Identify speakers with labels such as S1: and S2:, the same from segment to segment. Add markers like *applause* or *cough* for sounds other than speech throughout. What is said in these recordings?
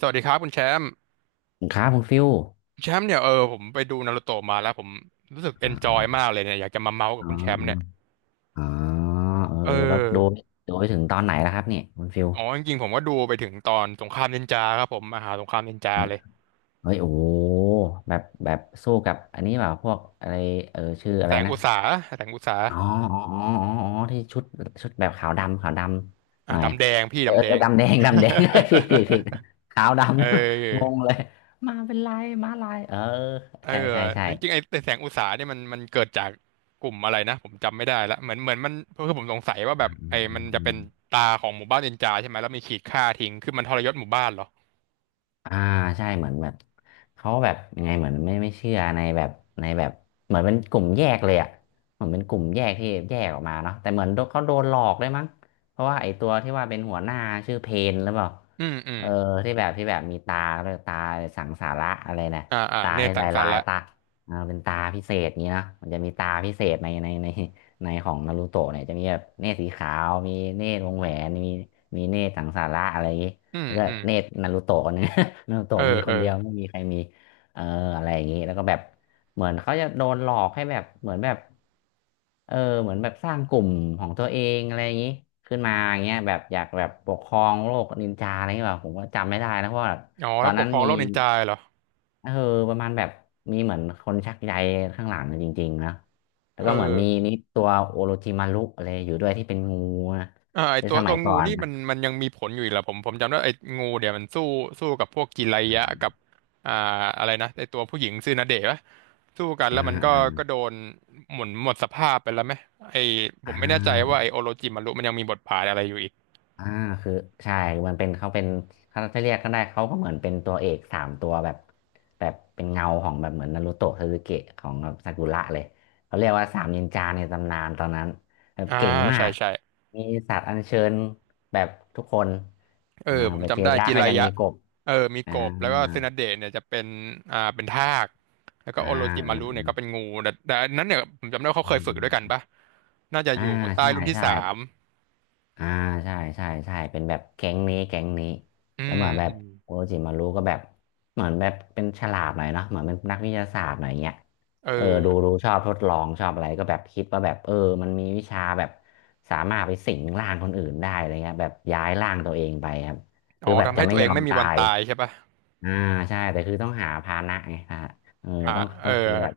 S1: สวัสดีครับคุณแชมป์
S2: ครับคุณฟิว
S1: แชมป์เนี่ยผมไปดูนารูโตะมาแล้วผมรู้สึกเอ
S2: อ่
S1: นจอยมา
S2: า
S1: กเลยเนี่ยอยากจะมาเมาส์กับ
S2: อ๋
S1: คุณแชมป์เนี่ย
S2: ออ๋อเออ
S1: เอ
S2: แล้วดู
S1: อ
S2: ดูไปถึงตอนไหนแล้วครับเนี่ยคุณฟิว
S1: จริงๆผมก็ดูไปถึงตอนสงครามนินจาครับผมมหาสงครามนินจา
S2: เฮ้ย
S1: เลย
S2: เฮ้ยโอ้โหแบบสู้กับอันนี้เปล่าพวกอะไรเออชื่ออะ
S1: แส
S2: ไร
S1: ง
S2: นะ
S1: อุตสาแสงอุตสา
S2: อ๋ออ๋อที่ชุดแบบขาวดำ ขาวดำ
S1: อ่ะ
S2: หน่อย
S1: ดำแดงพี่
S2: เออ
S1: ดำแดง
S2: ดำแดง ดำแดง *laughs* ผิดขาว
S1: *laughs*
S2: ดำ
S1: เอ
S2: *laughs*
S1: อ
S2: นะงงเลย มาเป็นลายมาลายเออ
S1: เอ
S2: ใช่
S1: อ
S2: ใช่ใช่
S1: จริงๆไอ้แสงอุตสาเนี่ยมันเกิดจากกลุ่มอะไรนะผมจำไม่ได้ละเหมือนมันคือผมสงสัยว่า
S2: อื
S1: แบบ
S2: มอื
S1: ไอ้มัน
S2: ม
S1: จะ
S2: อื
S1: เป็
S2: ม
S1: นตาของหมู่บ้านนินจาใช่ไหมแล้วมีขีดฆ่าทิ้งคือมันทรยศหมู่บ้านเหรอ
S2: อ่าใช่เหมือนแบบเขาแบบยังไงเหมือนไม่เชื่อในแบบในแบบเหมือนเป็นกลุ่มแยกเลยอ่ะเหมือนเป็นกลุ่มแยกที่แยกออกมาเนาะแต่เหมือนโดนเขาโดนหลอกด้วยมั้งเพราะว่าไอ้ตัวที่ว่าเป็นหัวหน้าชื่อเพนหรือเปล่า
S1: อืมอืม
S2: เออที่แบบที่แบบมีตาแล้วตาสังสาระอะไรนะ
S1: อ่าอ่า
S2: ตา
S1: เนต
S2: ให้
S1: รสั
S2: ลา
S1: ง
S2: ย
S1: สร
S2: ลา
S1: รค์
S2: ย
S1: ละ
S2: ตาอ่าเป็นตาพิเศษนี้เนาะมันจะมีตาพิเศษในในของนารูโตะเนี่ยจะมีแบบเนตรสีขาวมีเนตรวงแหวนมีมีเนตรสังสาระอะไรอย่างงี้
S1: อืม
S2: แล้วก็
S1: อืม
S2: เนตรนารูโตะคนหนึง นารูโตะ
S1: เออ
S2: มี
S1: เอ
S2: ค
S1: อ
S2: นเดียวไม่มีใครมีเอออะไรอย่างนี้แล้วก็แบบเหมือนเขาจะโดนหลอกให้แบบเหมือนแบบเออเหมือนแบบสร้างกลุ่มของตัวเองอะไรอย่างนี้ขึ้นมาอย่างเงี้ยแบบอยากแบบปกครองโลกนินจาอะไรเงี้ยแบบผมก็จำไม่ได้นะเพราะว่าตอ
S1: ถ้า
S2: น
S1: ป
S2: นั้
S1: ก
S2: น
S1: ครอง
S2: มี
S1: โลกนินจาเหรอ
S2: เออประมาณแบบมีเหมือนคนชักใยข้างหลังจริงๆนะแล้ว
S1: เอ
S2: ก็เหมือนมี
S1: อ
S2: นี่ตัวโอโรจิมารุอะไรอยู่ด้วยที่เป็นงูนะ
S1: ไอ
S2: ใน
S1: ตัว
S2: ส
S1: ตั
S2: มั
S1: ว
S2: ยก่
S1: งู
S2: อน
S1: นี่
S2: นะ
S1: มันยังมีผลอยู่อีกเหรอผมจำได้ไองูเดี๋ยวมันสู้สู้กับพวกจิไรยะกับอ่าอะไรนะไอตัวผู้หญิงซื่อนาเดะปะสู้กัน
S2: อ่า
S1: แล้วมันก็
S2: อ่า
S1: ก็โดนหมุนหมดสภาพไปแล้วไหมไอผ
S2: อ่
S1: มไม่แน่ใจว่าไอ
S2: า
S1: โอโรจิมารุมันยังมีบทบาทอะไรอยู่อีก
S2: อ่าคือใช่มันเป็นเขาเป็นเขาจะเรียกก็ได้เขาก็เหมือนเป็นตัวเอกสามตัวแบบแบบเป็นเงาของแบบเหมือนนารูโตะซาสึเกะของแบบซากุระเลยเขาเรียกว่าสามนินจาในตำนานตอนนั้นแบบ
S1: อ่า
S2: เก่งมา
S1: ใช่
S2: ก
S1: ใช่
S2: มีสัตว์อัญเชิญแบบทุกคน
S1: เออ
S2: อ่า
S1: ผม
S2: เบจิ
S1: จำได้
S2: ยะ
S1: จิ
S2: ก็
S1: ไร
S2: ยัง
S1: ยะ
S2: มีกบ
S1: เออมี
S2: อ่า
S1: กบแล้วก็เซนาเดะเนี่ยจะเป็นเป็นทากแล้วก็
S2: อ่า
S1: โอโรจิมา
S2: อ่
S1: รุเนี่ย
S2: า
S1: ก็เป็นงูแต่อันนั้นเนี่ยผมจำได้ว่าเขาเคยฝึกด้วยกันปะน่าจะอ
S2: อ่า
S1: ยู่ใต้
S2: ใช่
S1: รุ่นที่
S2: ใช่
S1: สาม
S2: อ่าใช่เป็นแบบแก๊งนี้แก๊งนี้
S1: อื
S2: แล้ว
S1: ม
S2: เหมือนแบ
S1: อื
S2: บ
S1: ม
S2: โอจิมารุก็แบบเหมือนแบบเป็นฉลาดหน่อยเนาะเหมือนเป็นนักวิทยาศาสตร์หน่อยเงี้ย
S1: เออ
S2: เออดูชอบทดลองชอบอะไรก็แบบคิดว่าแบบเออมันมีวิชาแบบสามารถไปสิงร่างคนอื่นได้อะไรเงี้ยแบบย้ายร่างตัวเองไปครับคือแบบ
S1: ทำ
S2: จะ
S1: ให้ตั
S2: ไม่
S1: วเอ
S2: ย
S1: ง
S2: อม
S1: ไม่มี
S2: ตา
S1: วัน
S2: ย
S1: ตายใช่ปะ
S2: อ่าใช่แต่คือต้องหาภาชนะไงฮะเออ
S1: อ่า
S2: ต้อง
S1: เอ
S2: ต้
S1: อ
S2: องคือแบบ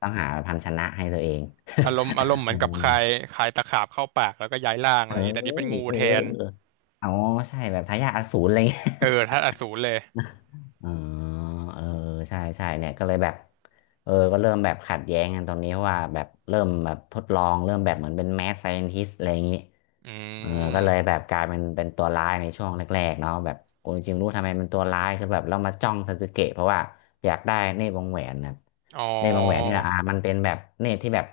S2: ต้องหาภาชนะให้ตัวเอง
S1: อารมณ์เห
S2: *laughs* เอ
S1: มื
S2: อ
S1: อนกับคายคายตะขาบเข้าปากแล้วก็ย้ายร่างอะไรอย่างงี้แต่
S2: เอ้
S1: นี่เป็น
S2: ย
S1: งู
S2: เออ
S1: แทน
S2: อ๋อใช่แบบทายาทอสูรอะไรเงี้ย
S1: เออธาตุอสูรเลย
S2: *laughs* อ๋อเออใช่ใช่เนี่ยก็เลยแบบเออก็เริ่มแบบขัดแย้งกันตรงนี้เพราะว่าแบบเริ่มแบบทดลองเริ่มแบบเหมือนเป็นแมสไซ i น t ิสอะไรอย่างนี้
S1: อื
S2: เออก็เลย
S1: ม
S2: แบบกลายเป็นตัวร้ายในช่วงแรกๆเนาะแบบโอ้จริงๆรู้ทำไมเป็นตัวร้ายคือแบบเรามาจ้องซาสึเกะเพราะว่าอยากได้เนตรวงแหวนนะ
S1: อ๋อ
S2: เนตรวงแหวนนี่แหละอ่ามันเป็นแบบเนตรที่แบบ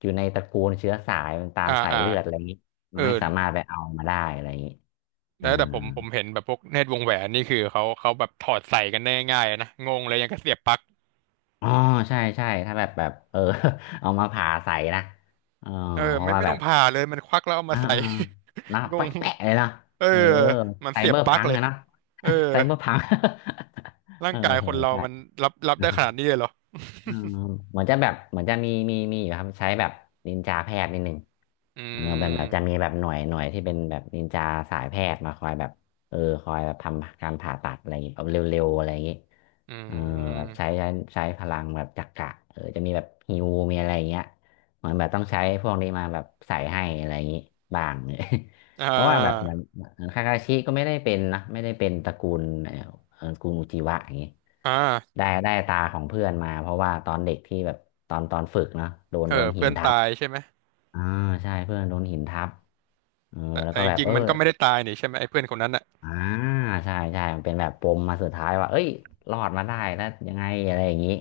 S2: อยู่ในตระกูลเชื้อสายมันตาม
S1: อ่า
S2: สาย
S1: อ่า
S2: เลือดอะไรอย่างนี้
S1: เอ
S2: มั
S1: อ
S2: นไม่สามารถไปเอามาได้อะไรอย่างนี้ อ่า
S1: แล้วแต่ผมเห็นแบบพวกเนตรวงแหวนนี่คือเขาแบบถอดใส่กันได้ง่ายๆนะงงเลยยังก็เสียบปลั๊ก
S2: อ๋อใช่ถ้าแบบเออ *laughs* เอามาผ่าใส่นะเออ
S1: เออ
S2: เพ
S1: ไม่
S2: ราะว่า
S1: ไม่
S2: แบ
S1: ต้อ
S2: บ
S1: งผ่าเลยมันควักแล้วเอามา
S2: อ่า
S1: ใส่
S2: อ่านะ
S1: *laughs* ง
S2: แปะ
S1: ง
S2: แปะเลยเนาะ
S1: เออ
S2: เออ
S1: มัน
S2: ไซ
S1: เสีย
S2: เบ
S1: บ
S2: อร์
S1: ปลั๊ก
S2: พัง
S1: เลย
S2: อะเนาะ
S1: เออ
S2: *laughs* ไซเบอร์พัง *laughs*
S1: ร่า
S2: เอ
S1: ง
S2: อ
S1: กาย
S2: เอ
S1: ค
S2: อ
S1: นเรา
S2: ใช่
S1: มันรับได้ขนาดนี้เลยเหรอ
S2: เออเหมือนจะแบบเหมือนจะมีอยู่ครับใช้แบบนินจาแพทย์นิดหนึ่ง
S1: อื
S2: เออแบบจะมี
S1: ม
S2: แบบหน่วยที่เป็นแบบนินจาสายแพทย์มาคอยแบบเออคอยแบบทำการผ่าตัดอะไรอย่างงี้แบบเร็วๆอะไรอย่างงี้
S1: อื
S2: เออแบบ
S1: ม
S2: ใช้ใช้พลังแบบจักระเออจะมีแบบฮิวมีอะไรอย่างเงี้ยเหมือนแบบต้องใช้พวกนี้มาแบบใส่ให้อะไรอย่างงี้บ้าง
S1: อ่
S2: *laughs* เพราะว่าแบบเห
S1: า
S2: มือน คาคาชิก็ไม่ได้เป็นนะไม่ได้เป็นตระกูลตระกูลอุจิวะอย่างงี้
S1: อ่า
S2: ได้ตาของเพื่อนมาเพราะว่าตอนเด็กที่แบบตอนฝึกนะโดน
S1: เออ
S2: โดนหิ
S1: เพื่
S2: น
S1: อน
S2: ทั
S1: ตา
S2: บ
S1: ยใช่ไหม
S2: อ่าใช่เพื่อนโดนหินทับเออ
S1: แต่
S2: แล้ว
S1: แต่
S2: ก็
S1: จ
S2: แบบ
S1: ริง
S2: เออ
S1: ๆมันก็ไม่ได้ตายนี่ใช่ไหมไอ้เพื่อนคนนั้นอ่ะ
S2: อ่าใช่ใช่มันเป็นแบบปมมาสุดท้ายว่าเอ้ยรอดมาได้แล้วยังไงอะไรอย่างนี้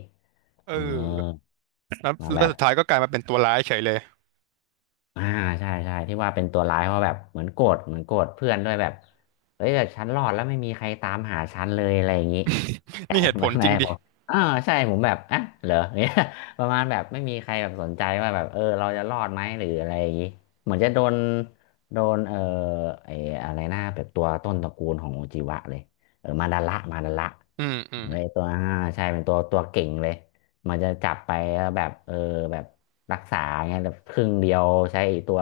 S1: เอ
S2: เออ
S1: อแล้ว
S2: มาแบ
S1: แล้ว
S2: บ
S1: สุดท้ายก็กลายมาเป็นตัวร้ายเฉยเลย
S2: อ่าใช่ที่ว่าเป็นตัวร้ายเพราะแบบเหมือนโกรธเหมือนโกรธเพื่อนด้วยแบบเฮ้ยแต่ฉันรอดแล้วไม่มีใครตามหาฉันเลยอะไรอย่างนี้ก
S1: นี่
S2: ลาย
S1: เหตุผ
S2: มา
S1: ลจริ
S2: แม่
S1: งดิ
S2: บอกอ่าใช่ผมแบบอ่ะเหรอ *laughs* เนี่ย *laughs* ประมาณแบบไม่มีใครแบบสนใจว่าแบบเราจะรอดไหมหรืออะไรอย่างนี้เหมือนจะโดนโดนไอ้อะไรนะแบบตัวต้นตระกูลของโอจิวะเลยเออมาดาระมาดาระ
S1: อืมอืม
S2: ไอตัวใช่เป็นตัวเก่งเลย มันจะจับไปแล้วแบบเออแบบรักษาเงี้ยแบบครึ่งเดียวใช้ไอ้ตัว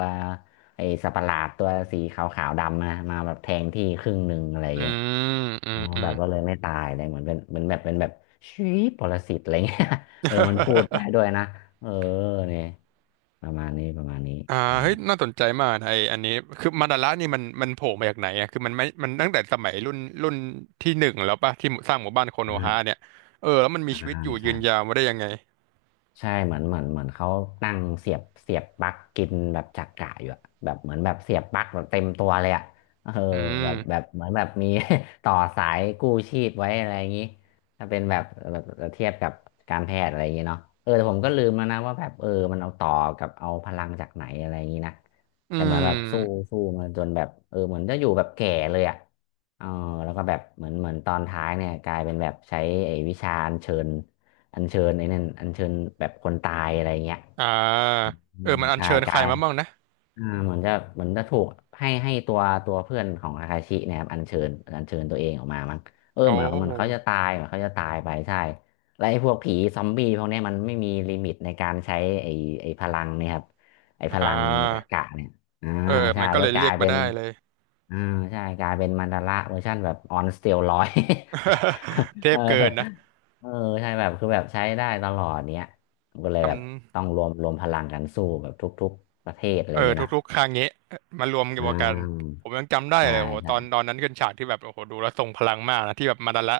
S2: ไอ้สัตว์ประหลาดตัวสีขาวขาวดำนะมาแบบแทงที่ครึ่งหนึ่งอะไร
S1: อื
S2: เงี้ย
S1: มอื
S2: อ๋
S1: ม
S2: อ
S1: *laughs* อื
S2: แบบก็เลยไม่ตายเลยเหมือนเป็นเหมือนแบบเป็นแบบชีปรสิตอะไรเงี้ย
S1: ม
S2: *laughs* เออมันพูดได้
S1: *laughs*
S2: ด้วยนะเออเนี่ยประมาณนี้ประมาณนี้
S1: อ่า
S2: ใช่
S1: เฮ้ยน่าสนใจมากนะไออันนี้คือมาดาระนี่มันมันโผล่มาจากไหนอ่ะคือมันไม่มันตั้งแต่สมัยรุ่นรุ่นที่หนึ่งแล้วป่ะที่สร้างหมู่บ้านโคโนฮา
S2: อ่า
S1: เนี่ยเออแล้วมันมี
S2: อ่
S1: ชีวิต
S2: า
S1: อยู่ยื
S2: ใช่
S1: นยาวมาได้ยังไง
S2: ใช่เหมือนเหมือนเหมือนเขาตั้งเสียบปลั๊กกินแบบจักระอยู่อะแบบเหมือนแบบเสียบปลั๊กแบบเต็มตัวเลยอะเออ
S1: อืม
S2: แบบแบบเหมือนแบบมี *laughs* ต่อสายกู้ชีพไว้อะไรอย่างงี้ถ้าเป็นแบบแบบเทียบกับการแพทย์อะไรอย่างงี้เนาะเออแต่ผมก็ลืมแล้วนะว่าแบบเออมันเอาต่อกับเอาพลังจากไหนอะไรอย่างงี้นะ
S1: อื
S2: แต่เหมือนแบบสู้
S1: ม
S2: สู้มาจนแบบเออเหมือนจะอยู่แบบแก่เลยอะเออแล้วก็แบบเหมือนเหมือนตอนท้ายเนี่ยกลายเป็นแบบใช้ไอ้วิชาอัญเชิญ อัญเชิญไอ้นั่นอัญเชิญแบบคนตายอะไรเงี้ย
S1: อ่า
S2: อื
S1: เออ
S2: ม
S1: มันอัญ
S2: ใช่
S1: เชิญใค
S2: กา
S1: ร
S2: ย
S1: มาบ้างนะ
S2: เหมือนจะเหมือนจะถูกให้ตัวเพื่อนของอาคาชิเนี่ยครับอัญเชิญอัญเชิญตัวเองออกมามั้งเออ
S1: โอ
S2: เหมือนเหมันเขา
S1: ้
S2: จะตายเหมือนเขาจะตายไปใช่และไอ้พวกผีซอมบี้พวกเนี้ยมันไม่มีลิมิตในการใช้ไอ้ไอ้พลังเนี่ยครับไอ้พ
S1: อ่
S2: ลังจั
S1: า
S2: กระเนี่ยอ่า
S1: เออ
S2: ใช่
S1: มันก็
S2: ก็
S1: เลย
S2: ก
S1: เรี
S2: ลา
S1: ย
S2: ย
S1: กมา
S2: เป็น
S1: ได้เลย
S2: อ่าใช่กลายเป็นมันดาระเวอร์ชันแบบออนสเตียรอย
S1: *laughs* เท
S2: *laughs* เออ
S1: พเกินนะ
S2: เออใช่แบบคือแบบใช้ได้ตลอดเนี้ยก็เลยแบบ
S1: จ
S2: ต้องรวมพลังกันสู้แบบทุกๆประเทศอะไร
S1: เอ
S2: อ
S1: อ
S2: ย่างเงี้ยเนาะ
S1: ทุกๆครั้งนี้มารวมกั
S2: อ่
S1: นกัน
S2: า
S1: ผมยังจำได้
S2: ใช่
S1: เลยโหต
S2: ใช่
S1: อนตอนนั้นขึ้นฉากที่แบบโอ้โหดูแล้วทรงพลังมากนะที่แบบมาดาระ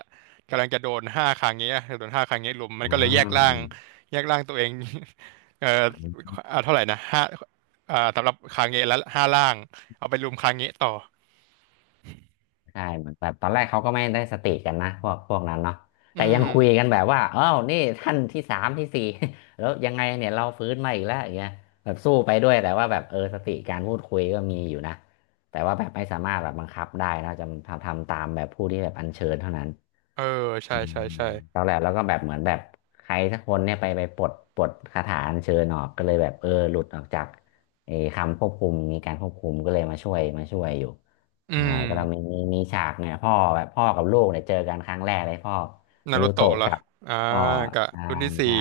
S1: กำลังจะโดนห้าครั้งนี้อโดนห้าครั้งนี้ลุมมันก็เลยแยกร่า
S2: อ
S1: งแยกร่างตัวเอง *laughs* เออ
S2: ่า
S1: เท่าไหร่นะห้าสำหรับครั้งนี้แล้วห้าร่างเอาไปลุมครั้งนี้ต่อ
S2: ใช่เหมือนแบบตอนแรกเขาก็ไม่ได้สติกันนะพวกพวกนั้นเนาะ
S1: อื
S2: แต่ยัง
S1: ม
S2: คุยกันแบบว่าอ้าวนี่ท่านที่สามที่สี่ *laughs* แล้วยังไงเนี่ยเราฟื้นมาอีกแล้วอย่างเงี้ยแบบสู้ไปด้วยแต่ว่าแบบเออสติการพูดคุยก็มีอยู่นะแต่ว่าแบบไม่สามารถแบบบังคับได้นะจะทำตามแบบผู้ที่แบบอัญเชิญเท่านั้น
S1: เออใช่
S2: อืม
S1: ใช่ใช่
S2: ตอนแรกแล้วก็แบบเหมือนแบบใครสักคนเนี่ยไปปลดคาถาอัญเชิญออกก็เลยแบบเออหลุดออกจากไอ้คำควบคุมมีการควบคุมก็เลยมาช่วยอยู่
S1: อื
S2: ใช่
S1: ม
S2: ก็เรามีฉากเนี่ยพ่อแบบพ่อกับลูกเนี่ยเจอกันครั้งแรกเลยพ่อ
S1: นา
S2: นา
S1: รุ
S2: รู
S1: โตะ
S2: โตะ
S1: เหรอ
S2: กับ
S1: อ่า
S2: พ่อ
S1: กับ
S2: ใช่
S1: รุ่นที่สี่
S2: ใช่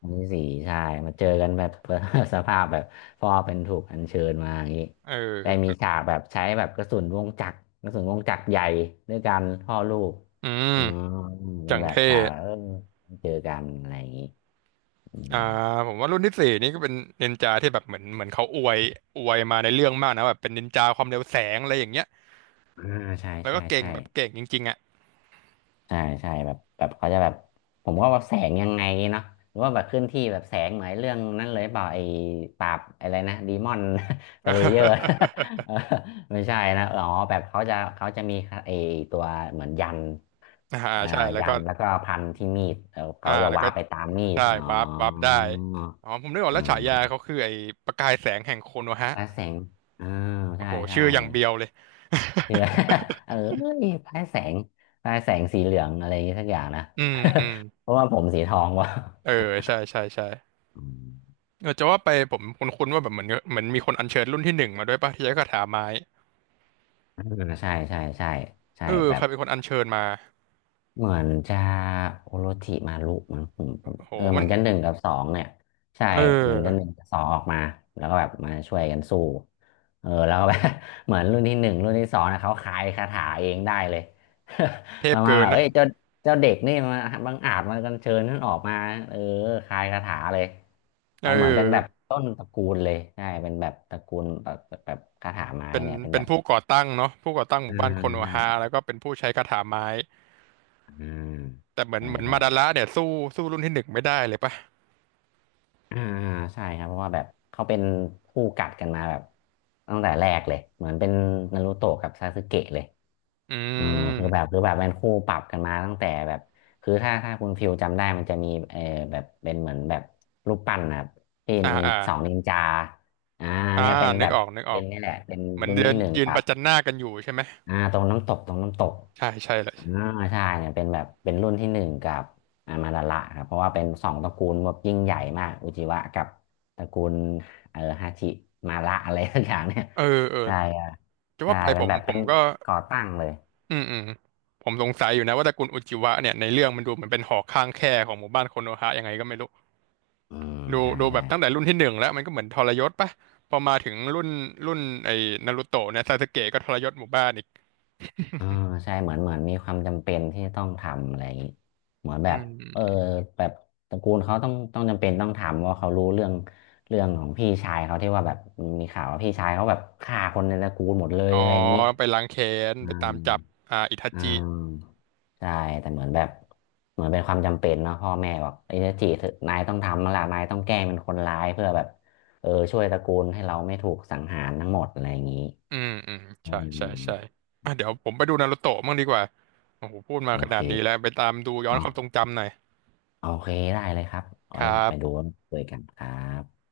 S2: อันที่สี่ใช่มาเจอกันแบบ *laughs* สภาพแบบพ่อเป็นถูกอัญเชิญมาอย่างนี้
S1: เอ
S2: ได้มี
S1: อ
S2: ฉากแบบใช้แบบกระสุนวงจักรใหญ่ด้วยกันพ่อลูก
S1: อืม
S2: อืมเป็
S1: จั
S2: น
S1: ง
S2: แบบ
S1: เท่
S2: สาวเออเจอกันอะไรอย่างนี้อืม
S1: อ่าผมว่ารุ่นที่สี่นี่ก็เป็นนินจาที่แบบเหมือนเขาอวยมาในเรื่องมากนะแบบเป็นนินจาความเร็วแสงอะไรอย่างเงี้ย
S2: อ่าใช่
S1: แล้ว
S2: ใช่
S1: ก็เก่ง
S2: ใช่
S1: แบบเก่งจริงๆอ่ะ
S2: ใช่ใช่แบบแบบเขาจะแบบผมว่าแบบแสงยังไงเนาะหรือว่าแบบเคลื่อนที่แบบแสงเหมือนเรื่องนั้นเลยเปล่าไอ้ปราบอะไรนะดีมอน *laughs* สเลเยอร์ *laughs*
S1: *laughs*
S2: เออไม่ใช่นะอ๋อแบบเขาจะมีไอ้ตัวเหมือนยัน
S1: อ่า
S2: อ่า
S1: ใช่แล้ว
S2: ยั
S1: ก็
S2: นแล้วก็พันที่มีดเออ
S1: อ่า
S2: เขาจะ
S1: แล้วก็
S2: ว้าร์ปไปตามมีด
S1: ใช่
S2: อ๋อ
S1: วาร์ปได้อ๋อผมนึกออก
S2: อื
S1: แล้วฉายา
S2: ม
S1: เขาคือไอ้ประกายแสงแห่งโคโนฮะ
S2: และแสงอ่า
S1: โอ้
S2: ใช่
S1: โห
S2: ใช่
S1: ชื่ออย่างเบียวเลย *laughs*
S2: เชื่อ *laughs* เออพลายแสงพลายแสงสีเหลืองอะไรอย่างงี้สักอย่างนะ
S1: อืมอืม
S2: *laughs* เพราะว่าผมสีทองวะ
S1: เออใช่ใช่ใช่
S2: อืม
S1: เออจะว่าไปผมคุ้นๆว่าแบบเหมือนมีคนอัญเชิญรุ่นที่หนึ่งมาด้วยป่ะที่ใช้คาถาไม้
S2: เออใช่ใช่ ใช่ ใช่
S1: เออ
S2: แบ
S1: ใค
S2: บ
S1: รเป็นคนอัญเชิญมา
S2: เหมือนจะโอโรจิมารุมั้งผมผ
S1: โอ้
S2: ม
S1: โห
S2: เออเห
S1: มั
S2: มื
S1: น
S2: อนจะหนึ่งกับสองเนี่ยใช่
S1: เอ
S2: เหมือนจะหนึ่ง
S1: อ
S2: กับสองออกมาแล้วก็แบบมาช่วยกันสู้เออแล้วก็แบบ *laughs* เหมือนรุ่นที่หนึ่งรุ่นที่สองนะเขาคายคาถาเองได้เลย
S1: เท
S2: *laughs* ป
S1: พ
S2: ระมาณ
S1: เกิ
S2: แบ
S1: น
S2: บ
S1: นะ
S2: เอ้ยเจ้าเด็กนี่มาบังอาจมากันเชิญท่านออกมาเออคายคาถาเลย
S1: เอ
S2: แต่เหมือนเป็นแบบ
S1: อ
S2: ต้นตระกูลเลยใช่เป็นแบบตระกูลแบบแบบคาถาไม้
S1: เป็น
S2: เนี่ยเป็น
S1: เป็
S2: แบ
S1: น
S2: บ
S1: ผู้ก่อตั้งเนาะผู้ก่อตั้งห
S2: อ่า
S1: มู่บ้านโคโน
S2: ใช่
S1: ฮาแล้วก็เป็นผู้ใช้คาถาไม้
S2: อ่า
S1: แต่เหมือน
S2: ใช่
S1: เหมือน
S2: ใช่
S1: มาดาระเนี่ยสู้สู้รุ่นที่หนึ่งไม่ได้เลยปะ
S2: อ่าอ่าใช่ครับเพราะว่าแบบเขาเป็นคู่กัดกันมาแบบตั้งแต่แรกเลยเหมือนเป็นนารูโตะกับซาสึเกะเลย
S1: อื
S2: เออคือแบบ
S1: ม
S2: คือแบบเป็นคู่ปรับกันมาตั้งแต่แบบคือถ้าคุณฟิวจำได้มันจะมีเออแบบเป็นเหมือนแบบรูปปั้นนะครับที่
S1: อ่า
S2: นิน
S1: อ่า
S2: สองนินจาอ่า
S1: อ่า
S2: เนี่ยเป็น
S1: นึ
S2: แบ
S1: ก
S2: บ
S1: ออกนึกออ
S2: เป็
S1: ก
S2: นนี่แหละเป็น
S1: เหมือน
S2: รุ่น
S1: เดิ
S2: ที่
S1: น
S2: หนึ่ง
S1: ยืน
S2: กั
S1: ป
S2: บ
S1: ระจันหน้ากันอยู่ใช่ไหม
S2: อ่าตรงน้ำตก
S1: ใช่ใช่เลย
S2: อ่าใช่เนี่ยเป็นแบบเป็นรุ่นที่หนึ่งกับอ่ามาดาระครับเพราะว่าเป็นสองตระกูลแบบยิ่งใหญ่มากอุจิวะกับตระกูลเออฮาชิมาระอะไรสักอย่างเนี่ย
S1: เออเออ
S2: ใช่อ่ะ
S1: จะ
S2: ใช่
S1: ว่าไปผ
S2: เป็น
S1: ม
S2: แบบ
S1: ผ
S2: เป็
S1: ม
S2: น
S1: ก็
S2: ก่อตั้งเลย
S1: อืมอืมผมสงสัยอยู่นะว่าตระกูลอุจิวะเนี่ยในเรื่องมันดูเหมือนเป็นหอข้างแคของหมู่บ้านโคโนฮะยังไงก็ไม่รู้
S2: อืม
S1: ดู
S2: ใช่
S1: ดูแบ
S2: ใช่
S1: บตั้งแต่รุ่นที่หนึ่งแล้วมันก็เหมือนทรยศปะพอมาถึงรุ่นรุ่นไอ้นารูโตะเนี่ยซาสึเกะก็ทรยศหมู่บ้านอีก
S2: อ่าใช่เหมือนเหมือนมีความจำเป็นที่ต้องทำอะไรอย่างนี้เหมือนแบ
S1: อื
S2: บเออ
S1: ม
S2: แบบตระกูลเขาต้องจำเป็นต้องทำเพราะเขารู้เรื่องของพี่ชายเขาที่ว่าแบบมีข่าวว่าพี่ชายเขาแบบฆ่าคนในตระกูลหมดเลย
S1: อ๋อ
S2: อะไรอย่างนี้
S1: ไปล้างแค้น
S2: อื
S1: ไปตา
S2: ม
S1: มจับอ่าอิทา
S2: อื
S1: จิ
S2: มใช่แต่เหมือนแบบเหมือนเป็นความจำเป็นเนาะพ่อแม่บอกไอ้เจะจีเถอะนายต้องทำแล้วล่ะนายต้องแกล้งเป็นคนร้ายเพื่อแบบเออช่วยตระกูลให้เราไม่ถูกสังหารทั้งหมดอะไรอย่างนี้
S1: อืมอืม
S2: อื
S1: ใช่ใช่
S2: ม
S1: ใช่อ่ะเดี๋ยวผมไปดูนารูโตะมั่งดีกว่าโอ้โหพูดมา
S2: โอ
S1: ข
S2: เค
S1: นาดนี้แล้วไปตามดูย้อนค
S2: เนาะ
S1: วามทรงจำหน่อย
S2: โอเคได้เลยครับเอา
S1: ค
S2: ไว้
S1: รั
S2: ไปดู
S1: บ
S2: เจอกันครับ